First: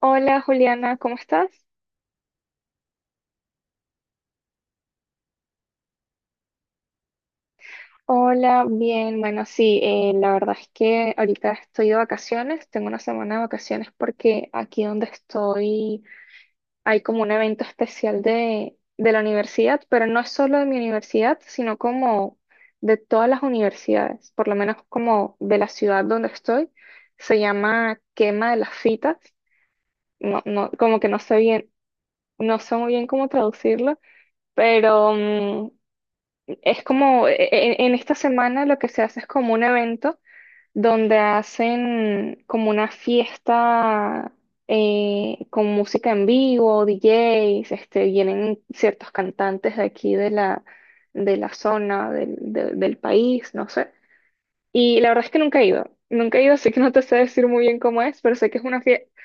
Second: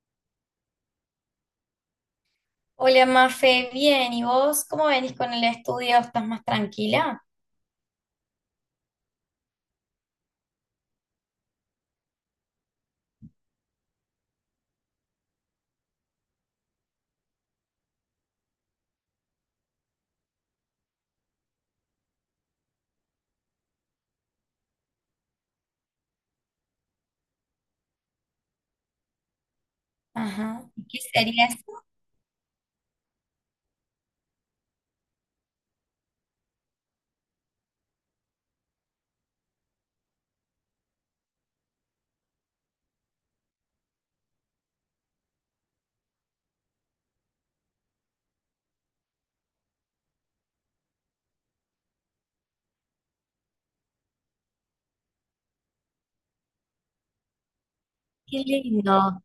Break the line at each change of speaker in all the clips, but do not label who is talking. Hola Juliana, ¿cómo estás?
Hola, Mafe, bien, ¿y vos cómo venís con el estudio? ¿Estás más tranquila?
Hola, bien, bueno, sí, la verdad es que ahorita estoy de vacaciones, tengo una semana de vacaciones porque aquí donde estoy hay como un evento especial de la universidad, pero no es solo de mi universidad, sino como de todas las universidades, por lo menos como de la ciudad donde estoy, se llama Quema de las Fitas, no,
Ajá.
no,
¿Y
como
¿Qué
que no sé
sería
bien,
eso?
no sé muy bien cómo traducirlo, pero... mm, Es como, esta semana lo que se hace es como un evento donde hacen como una fiesta con música en vivo, DJs, vienen ciertos cantantes de aquí de la zona, del país, no sé. Y la verdad es que nunca he ido, nunca he ido, así que no te sé decir muy bien cómo es, pero
Qué
sé que es una fiesta
lindo,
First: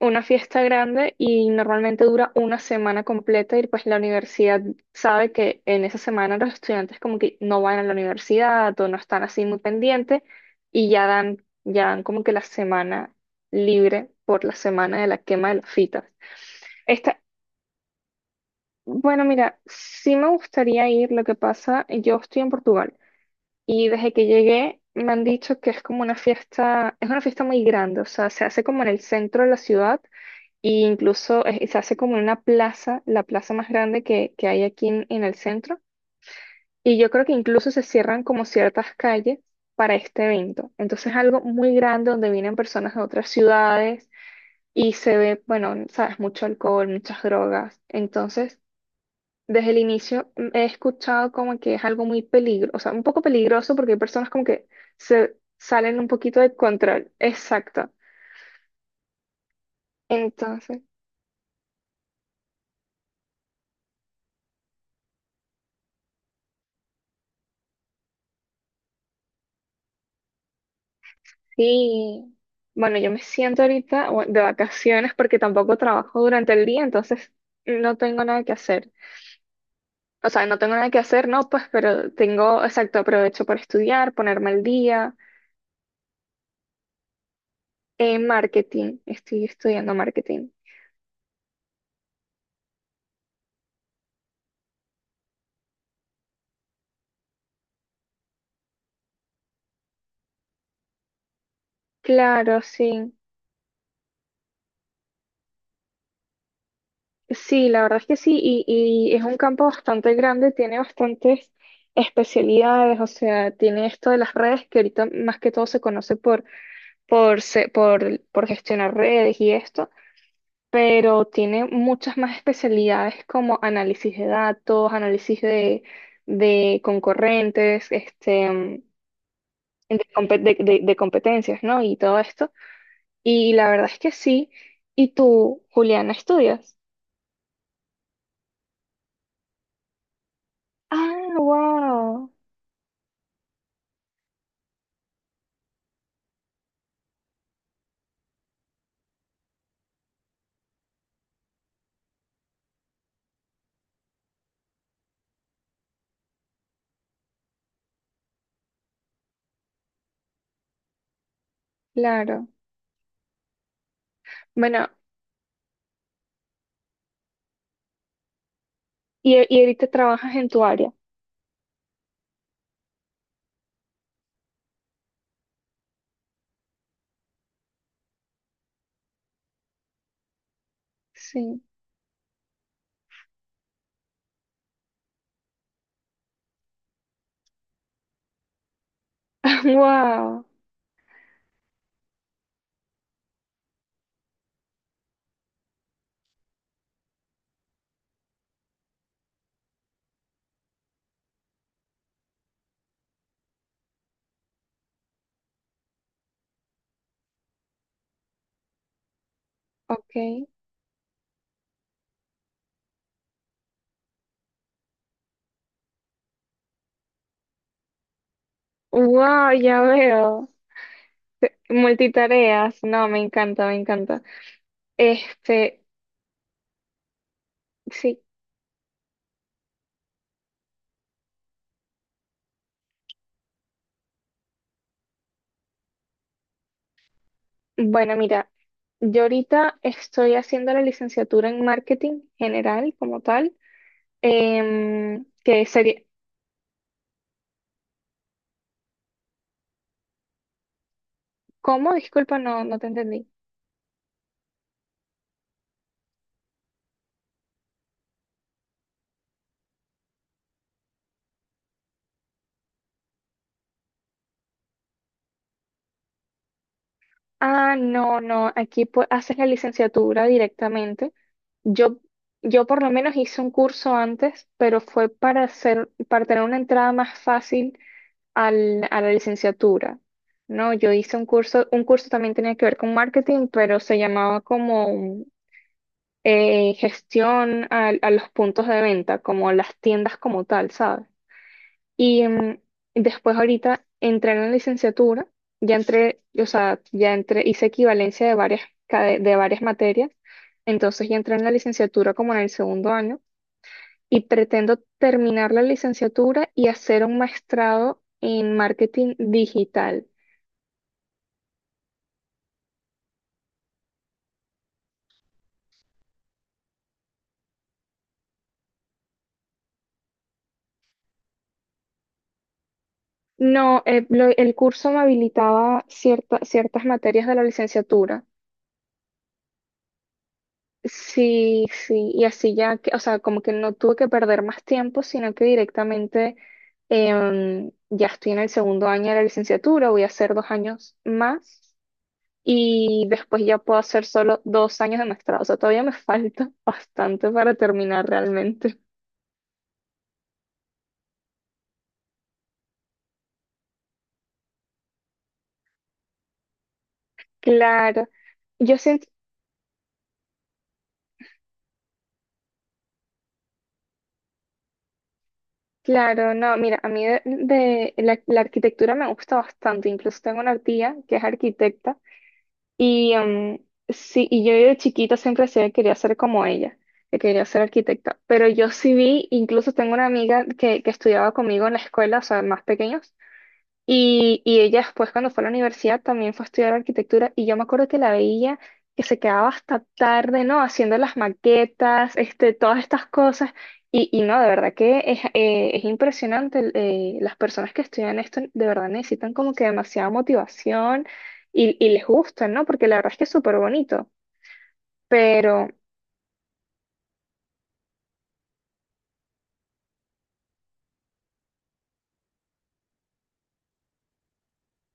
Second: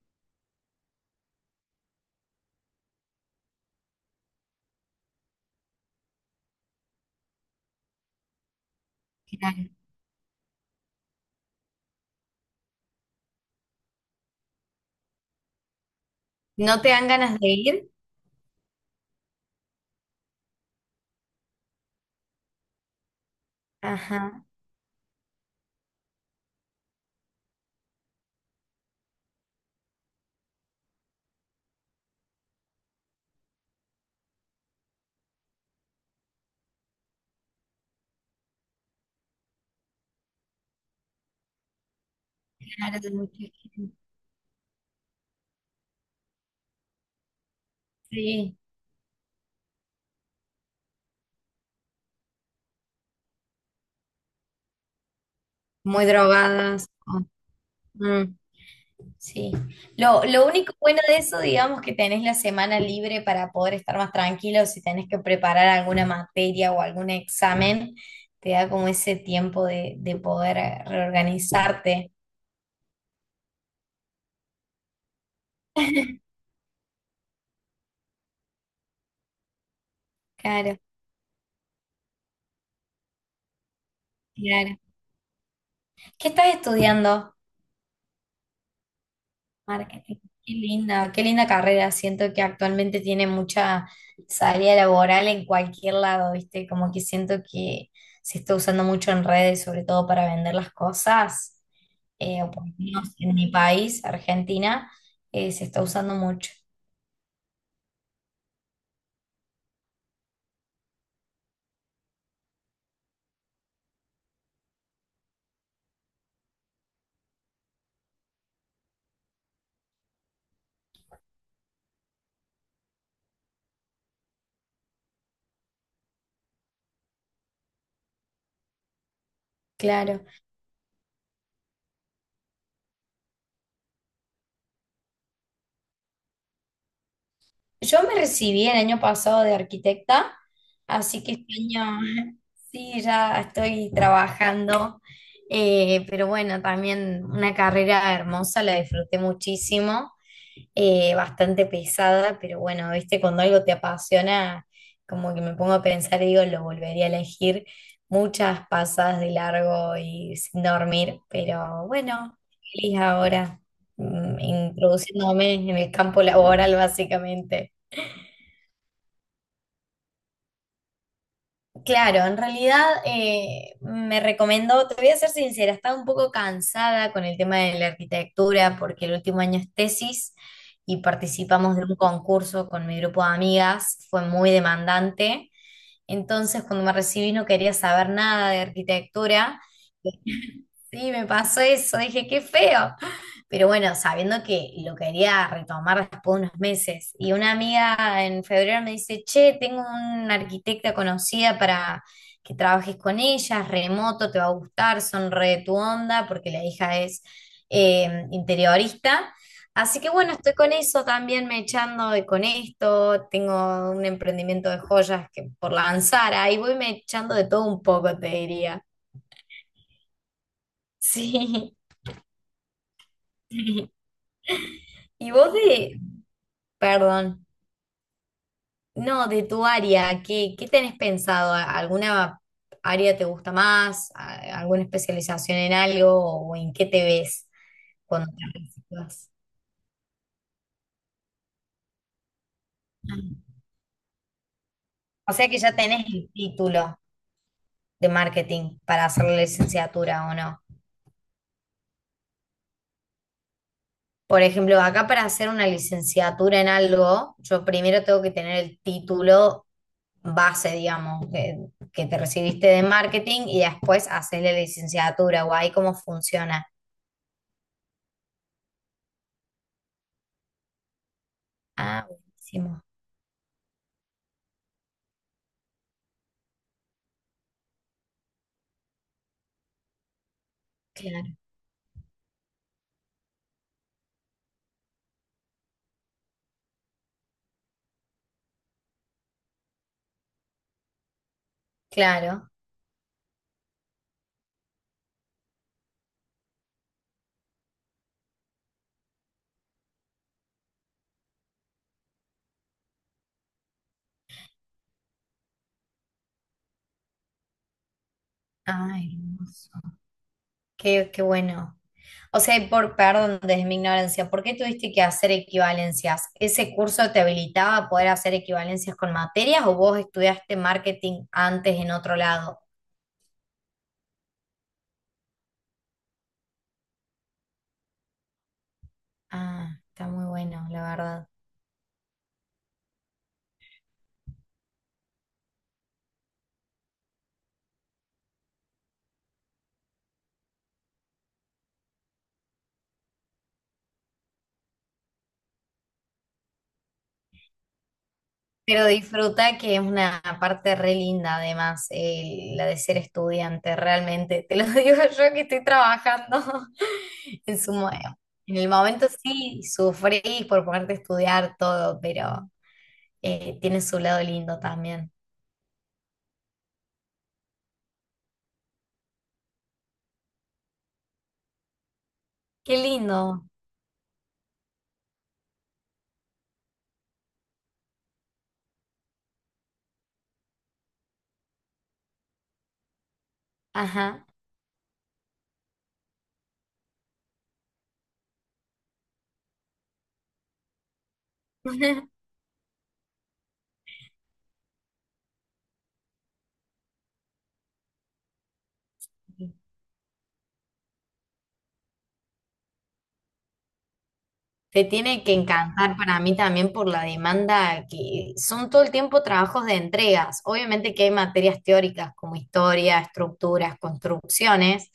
una fiesta grande y normalmente dura una semana completa y pues la universidad sabe que en esa semana los estudiantes como que no van a la universidad o no están así muy
claro.
pendientes y ya dan como que la semana libre por la semana de la quema de las fitas.
¿No te dan
Esta,
ganas de ir?
bueno, mira, sí me gustaría ir, lo que pasa, yo estoy en Portugal y desde que
Ajá.
llegué me han dicho que es como una fiesta, es una fiesta muy grande, o sea, se hace como en el centro de la ciudad y incluso se hace como en una plaza, la plaza más grande que hay aquí en el centro. Y yo creo que incluso se cierran como ciertas calles para este evento. Entonces es algo muy grande donde vienen personas
Claro,
de
de
otras
mucha gente.
ciudades y se ve, bueno, sabes, mucho alcohol, muchas drogas.
Sí,
Entonces, desde el inicio he escuchado como que es algo muy peligroso, o sea, un poco peligroso porque hay personas como que se salen
muy
un poquito de
drogadas.
control.
O-
Exacto.
mm, sí. Lo único
Entonces.
bueno de eso, digamos, que tenés la semana libre para poder estar más tranquilo si tenés que preparar alguna materia o algún examen, te da como ese tiempo de poder reorganizarte.
Sí, bueno, yo me siento ahorita bueno, de vacaciones porque tampoco trabajo durante el día, entonces no tengo nada que hacer. O sea, no tengo
Claro,
nada que hacer, no, pues, pero tengo, exacto, aprovecho para estudiar, ponerme al
claro.
día.
¿Qué estás estudiando?
En marketing, estoy estudiando
Marketing.
marketing.
Qué linda carrera. Siento que actualmente tiene mucha salida laboral en cualquier lado, ¿viste? Como que siento que se está usando mucho en redes, sobre todo para vender las cosas. O
Claro,
por lo menos
sí.
en mi país, Argentina, se está usando mucho.
Sí, la verdad es que sí, y es un campo bastante grande, tiene bastantes especialidades, o sea, tiene esto de las redes que ahorita más que todo se conoce por gestionar redes y esto pero tiene muchas más especialidades como análisis de datos, análisis de concorrentes, de,
Claro.
compe- de- de- de competencias, ¿no? Y todo esto. Y la verdad es que sí. ¿Y tú, Juliana, estudias?
Yo me recibí el año pasado de arquitecta, así
Ah,
que este año
wow,
sí, ya estoy trabajando, pero bueno, también una carrera hermosa, la disfruté muchísimo, bastante pesada, pero bueno, viste, cuando algo te apasiona, como que me pongo a pensar y digo, lo volvería a elegir muchas pasadas de largo y sin dormir, pero bueno,
claro.
feliz ahora,
Bueno,
introduciéndome en el campo laboral básicamente.
y ahorita trabajas en tu área.
Claro, en realidad me recomendó, te voy a ser sincera, estaba un poco cansada con el tema de la arquitectura porque el último año es tesis y
Sí.
participamos de un concurso con mi grupo de amigas, fue muy demandante, entonces cuando me recibí no quería saber nada de arquitectura.
Wow,
Sí, me pasó eso, dije, qué feo. Pero bueno, sabiendo que lo quería retomar después de unos meses. Y una amiga en febrero me dice, che, tengo una arquitecta conocida para que trabajes con ella, es remoto, te va a gustar, son re de tu onda, porque la hija es interiorista. Así que bueno,
ok.
estoy con eso también, me echando de con esto, tengo un emprendimiento de joyas que por lanzar, ahí voy me echando de todo un poco, te diría.
Wow, ya veo.
Sí.
Multitareas. No, me encanta, me encanta.
Y vos
Este,
de, perdón,
sí.
no, de tu área, ¿qué tenés pensado? ¿A- ¿Alguna área te gusta más? ¿A- ¿Alguna especialización en algo? ¿O en qué te ves
Bueno,
cuando
mira,
te
yo
recibas?
ahorita estoy haciendo la licenciatura en marketing general como
Ah.
tal,
O sea que
que
ya
sería,
tenés el título de marketing para hacer la licenciatura, ¿o no?
¿cómo? Disculpa, no, no te entendí.
Por ejemplo, acá para hacer una licenciatura en algo, yo primero tengo que tener el título base, digamos, que te recibiste de marketing y después hacer la licenciatura, o ahí cómo funciona.
Ah, no, no, aquí haces la licenciatura directamente. Yo,
Ah,
yo por
buenísimo,
lo menos hice un curso antes, pero fue para hacer, para tener una entrada más fácil a la licenciatura. No, yo hice
claro,
un curso también tenía que ver con marketing, pero se llamaba como gestión los puntos de venta, como las tiendas como tal, ¿sabes? Y
claro.
después ahorita entré en la licenciatura, ya entré, o sea, ya entré, hice equivalencia de varias, de varias materias, entonces ya entré en la licenciatura como en el segundo año y pretendo terminar la licenciatura y hacer un maestrado en
Ah,
marketing
hermoso.
digital.
Qué, qué bueno. O sea, y por, perdón, desde mi ignorancia, ¿por qué tuviste que hacer equivalencias? ¿Ese curso te habilitaba a poder hacer equivalencias con materias o vos estudiaste marketing antes en otro lado?
No, el curso me habilitaba ciertas materias de la licenciatura.
Ah, está muy bueno, la verdad.
Sí, sí, y así ya, que, o sea, como que no tuve que perder más tiempo, sino que directamente ya estoy en el segundo año de la licenciatura, voy a hacer 2 años más y después ya puedo hacer solo 2 años de maestrado, o sea, todavía me falta bastante para terminar realmente.
Pero disfruta que es una parte re linda, además, el- la de ser estudiante, realmente. Te lo digo yo que estoy trabajando en su mo-
Claro,
En el
yo
momento
siento,
sí, sufrís por ponerte a estudiar todo, pero tiene su lado lindo también.
claro, no, mira, a mí de la arquitectura me gusta bastante, incluso tengo una tía que es arquitecta.
Qué
Y
lindo.
sí, y yo de chiquita siempre decía que quería ser como ella, que quería ser arquitecta. Pero yo sí vi, incluso tengo una amiga que estudiaba conmigo en la escuela, o sea, más pequeños,
Ajá.
y ella después cuando fue a la universidad también fue a estudiar arquitectura y yo me acuerdo que la veía que se quedaba hasta tarde, ¿no? Haciendo las maquetas, todas estas cosas. Y no, de verdad que es impresionante. Las personas que estudian esto de verdad necesitan como que demasiada motivación y les gusta, ¿no? Porque la verdad es que es súper bonito.
Te tiene que encantar para mí también por la demanda que son todo el tiempo trabajos de entregas. Obviamente que hay materias teóricas como historia, estructuras, construcciones,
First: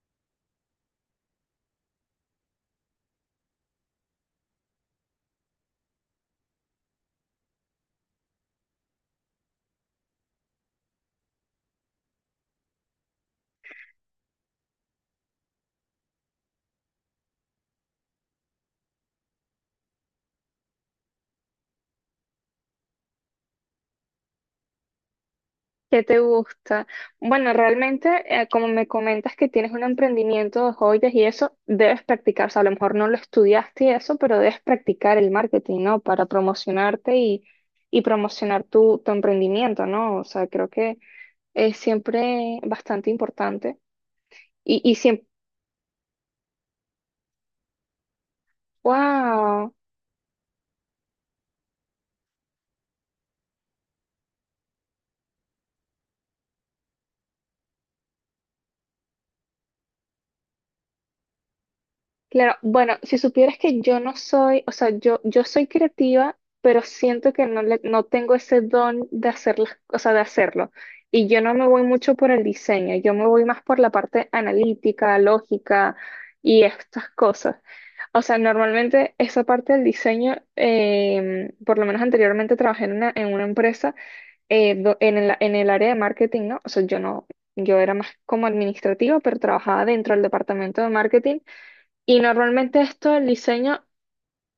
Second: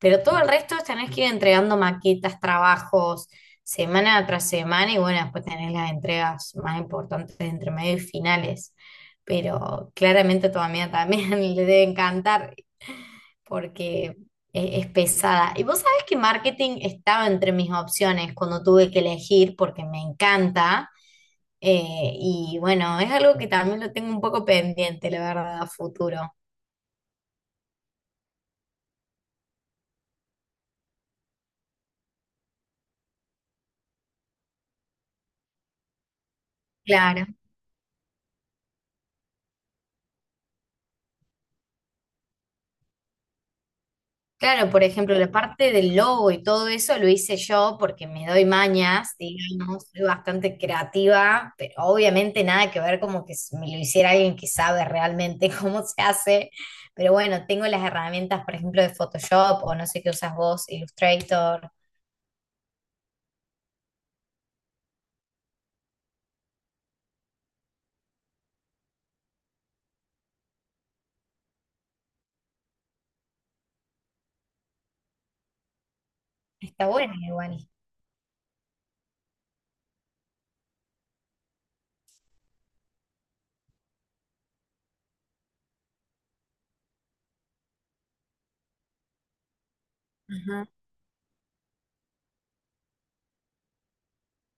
pero todo el resto es tenés que ir entregando maquetas, trabajos, semana tras semana y bueno, después tenés las entregas más importantes de entre medio y finales. Pero claramente a tu amiga también le debe encantar porque es pesada. Y vos sabés que marketing estaba entre mis opciones cuando tuve que elegir porque me encanta. Y bueno, es algo que también lo tengo un poco pendiente, la verdad, a
¿Qué te
futuro.
gusta? Bueno, realmente, como me comentas que tienes un emprendimiento de joyas y eso, debes practicar, o sea, a lo mejor no lo estudiaste y eso, pero debes practicar el marketing, ¿no? Para promocionarte
Claro.
y promocionar tu, tu emprendimiento, ¿no? O sea, creo que es siempre bastante importante.
Claro,
Y,
por
y
ejemplo,
siempre.
la parte del logo y todo eso lo hice yo porque me doy mañas, digamos, soy bastante creativa, pero obviamente nada que ver como que s- me lo hiciera alguien que sabe realmente cómo se hace. Pero bueno, tengo las herramientas, por ejemplo, de Photoshop o no sé qué usas vos, Illustrator.
Claro, bueno, si supieras que yo no soy, o sea, yo soy creativa, pero siento que no, no tengo ese don de hacer las, o sea, de hacerlo. Y yo no me voy mucho por el diseño, yo me voy más por la parte analítica, lógica y
Está
estas
bueno,
cosas.
igual.
O sea, normalmente esa parte del diseño, por lo menos anteriormente trabajé en una empresa en el área de marketing, ¿no? O sea, yo no, yo era más como administrativa, pero trabajaba dentro del
Ajá.
departamento de marketing. Y normalmente esto el diseño,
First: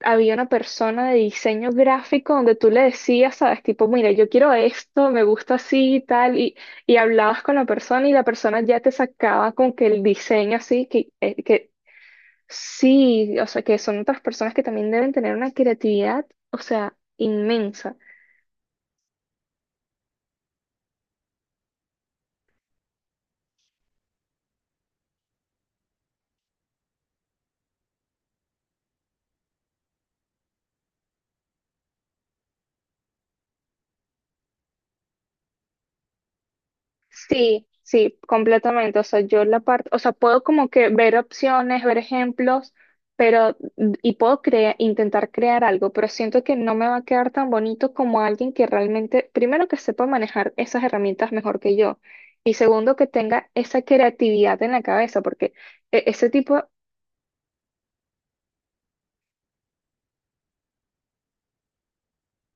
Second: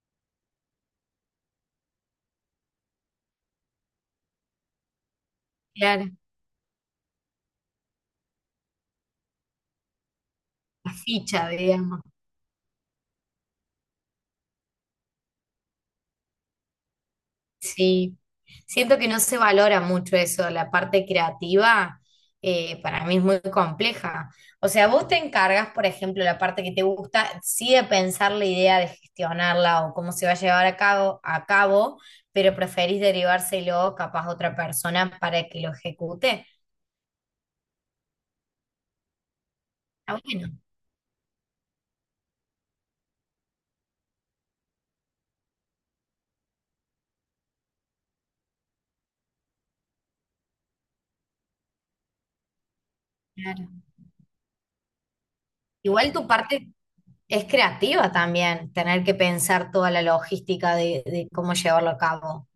había una persona de diseño gráfico donde tú le decías, sabes, tipo, mira, yo quiero esto, me gusta así y
Claro,
tal, y hablabas con la persona y la persona ya te sacaba con que el diseño así,
la
que, eh,
ficha,
que
digamos.
sí, o sea, que son otras personas que también deben tener una creatividad, o sea, inmensa.
Sí, siento que no se valora mucho eso, la parte creativa para mí es muy compleja. O sea, vos te encargas, por ejemplo, la parte que te gusta, sí de pensar la idea, de gestionarla o cómo se va a llevar a cabo, pero preferís derivárselo capaz a otra persona para que lo ejecute.
Sí, sí, completamente. O sea, yo la parte, o sea,
Ah,
puedo
bueno,
como que ver opciones, ver ejemplos, pero, y puedo intentar crear algo, pero siento que no me va a quedar tan bonito como alguien que realmente, primero que sepa manejar esas herramientas mejor que yo, y segundo que tenga
claro.
esa creatividad en la cabeza, porque
Igual tu
ese tipo.
parte es creativa también, tener que pensar toda la logística de cómo llevarlo a cabo.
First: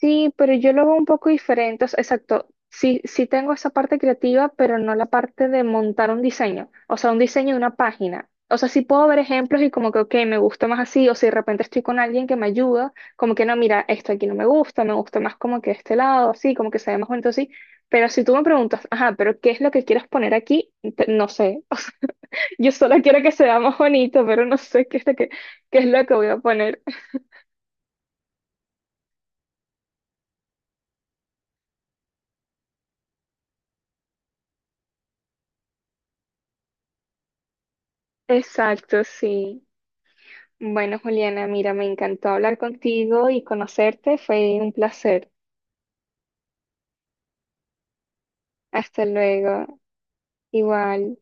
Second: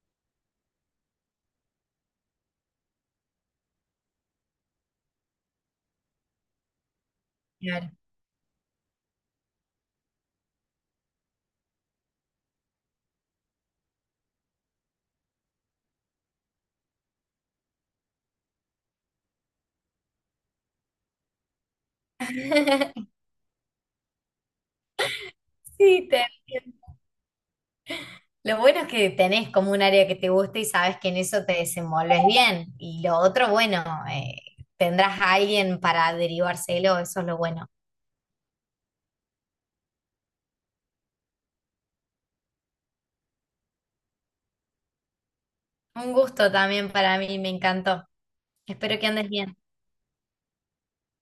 Sí, pero yo lo veo un poco diferente. O sea, exacto. Sí, sí tengo esa parte creativa, pero no la parte de montar un diseño. O sea, un diseño de una
Claro.
página. O sea, sí puedo ver ejemplos y como que, ok, me gusta más así. O si de repente estoy con alguien que me ayuda, como que no, mira, esto aquí no me gusta, me gusta más como que este lado, así, como que se ve más bonito así. Pero si tú me preguntas, ajá, pero ¿qué es lo que quieres poner aquí? No sé. Yo solo quiero que se vea más bonito, pero no sé qué es lo que, qué es lo
Sí,
que
te
voy a
entiendo.
poner.
Lo bueno es que tenés como un área que te gusta y sabes que en eso te desenvolves bien. Y lo otro, bueno, tendrás a alguien para derivárselo, eso es lo bueno.
Exacto, sí. Bueno, Juliana, mira, me encantó hablar contigo y conocerte. Fue un placer.
Un gusto también para mí, me encantó. Espero
Hasta
que andes bien.
luego. Igual.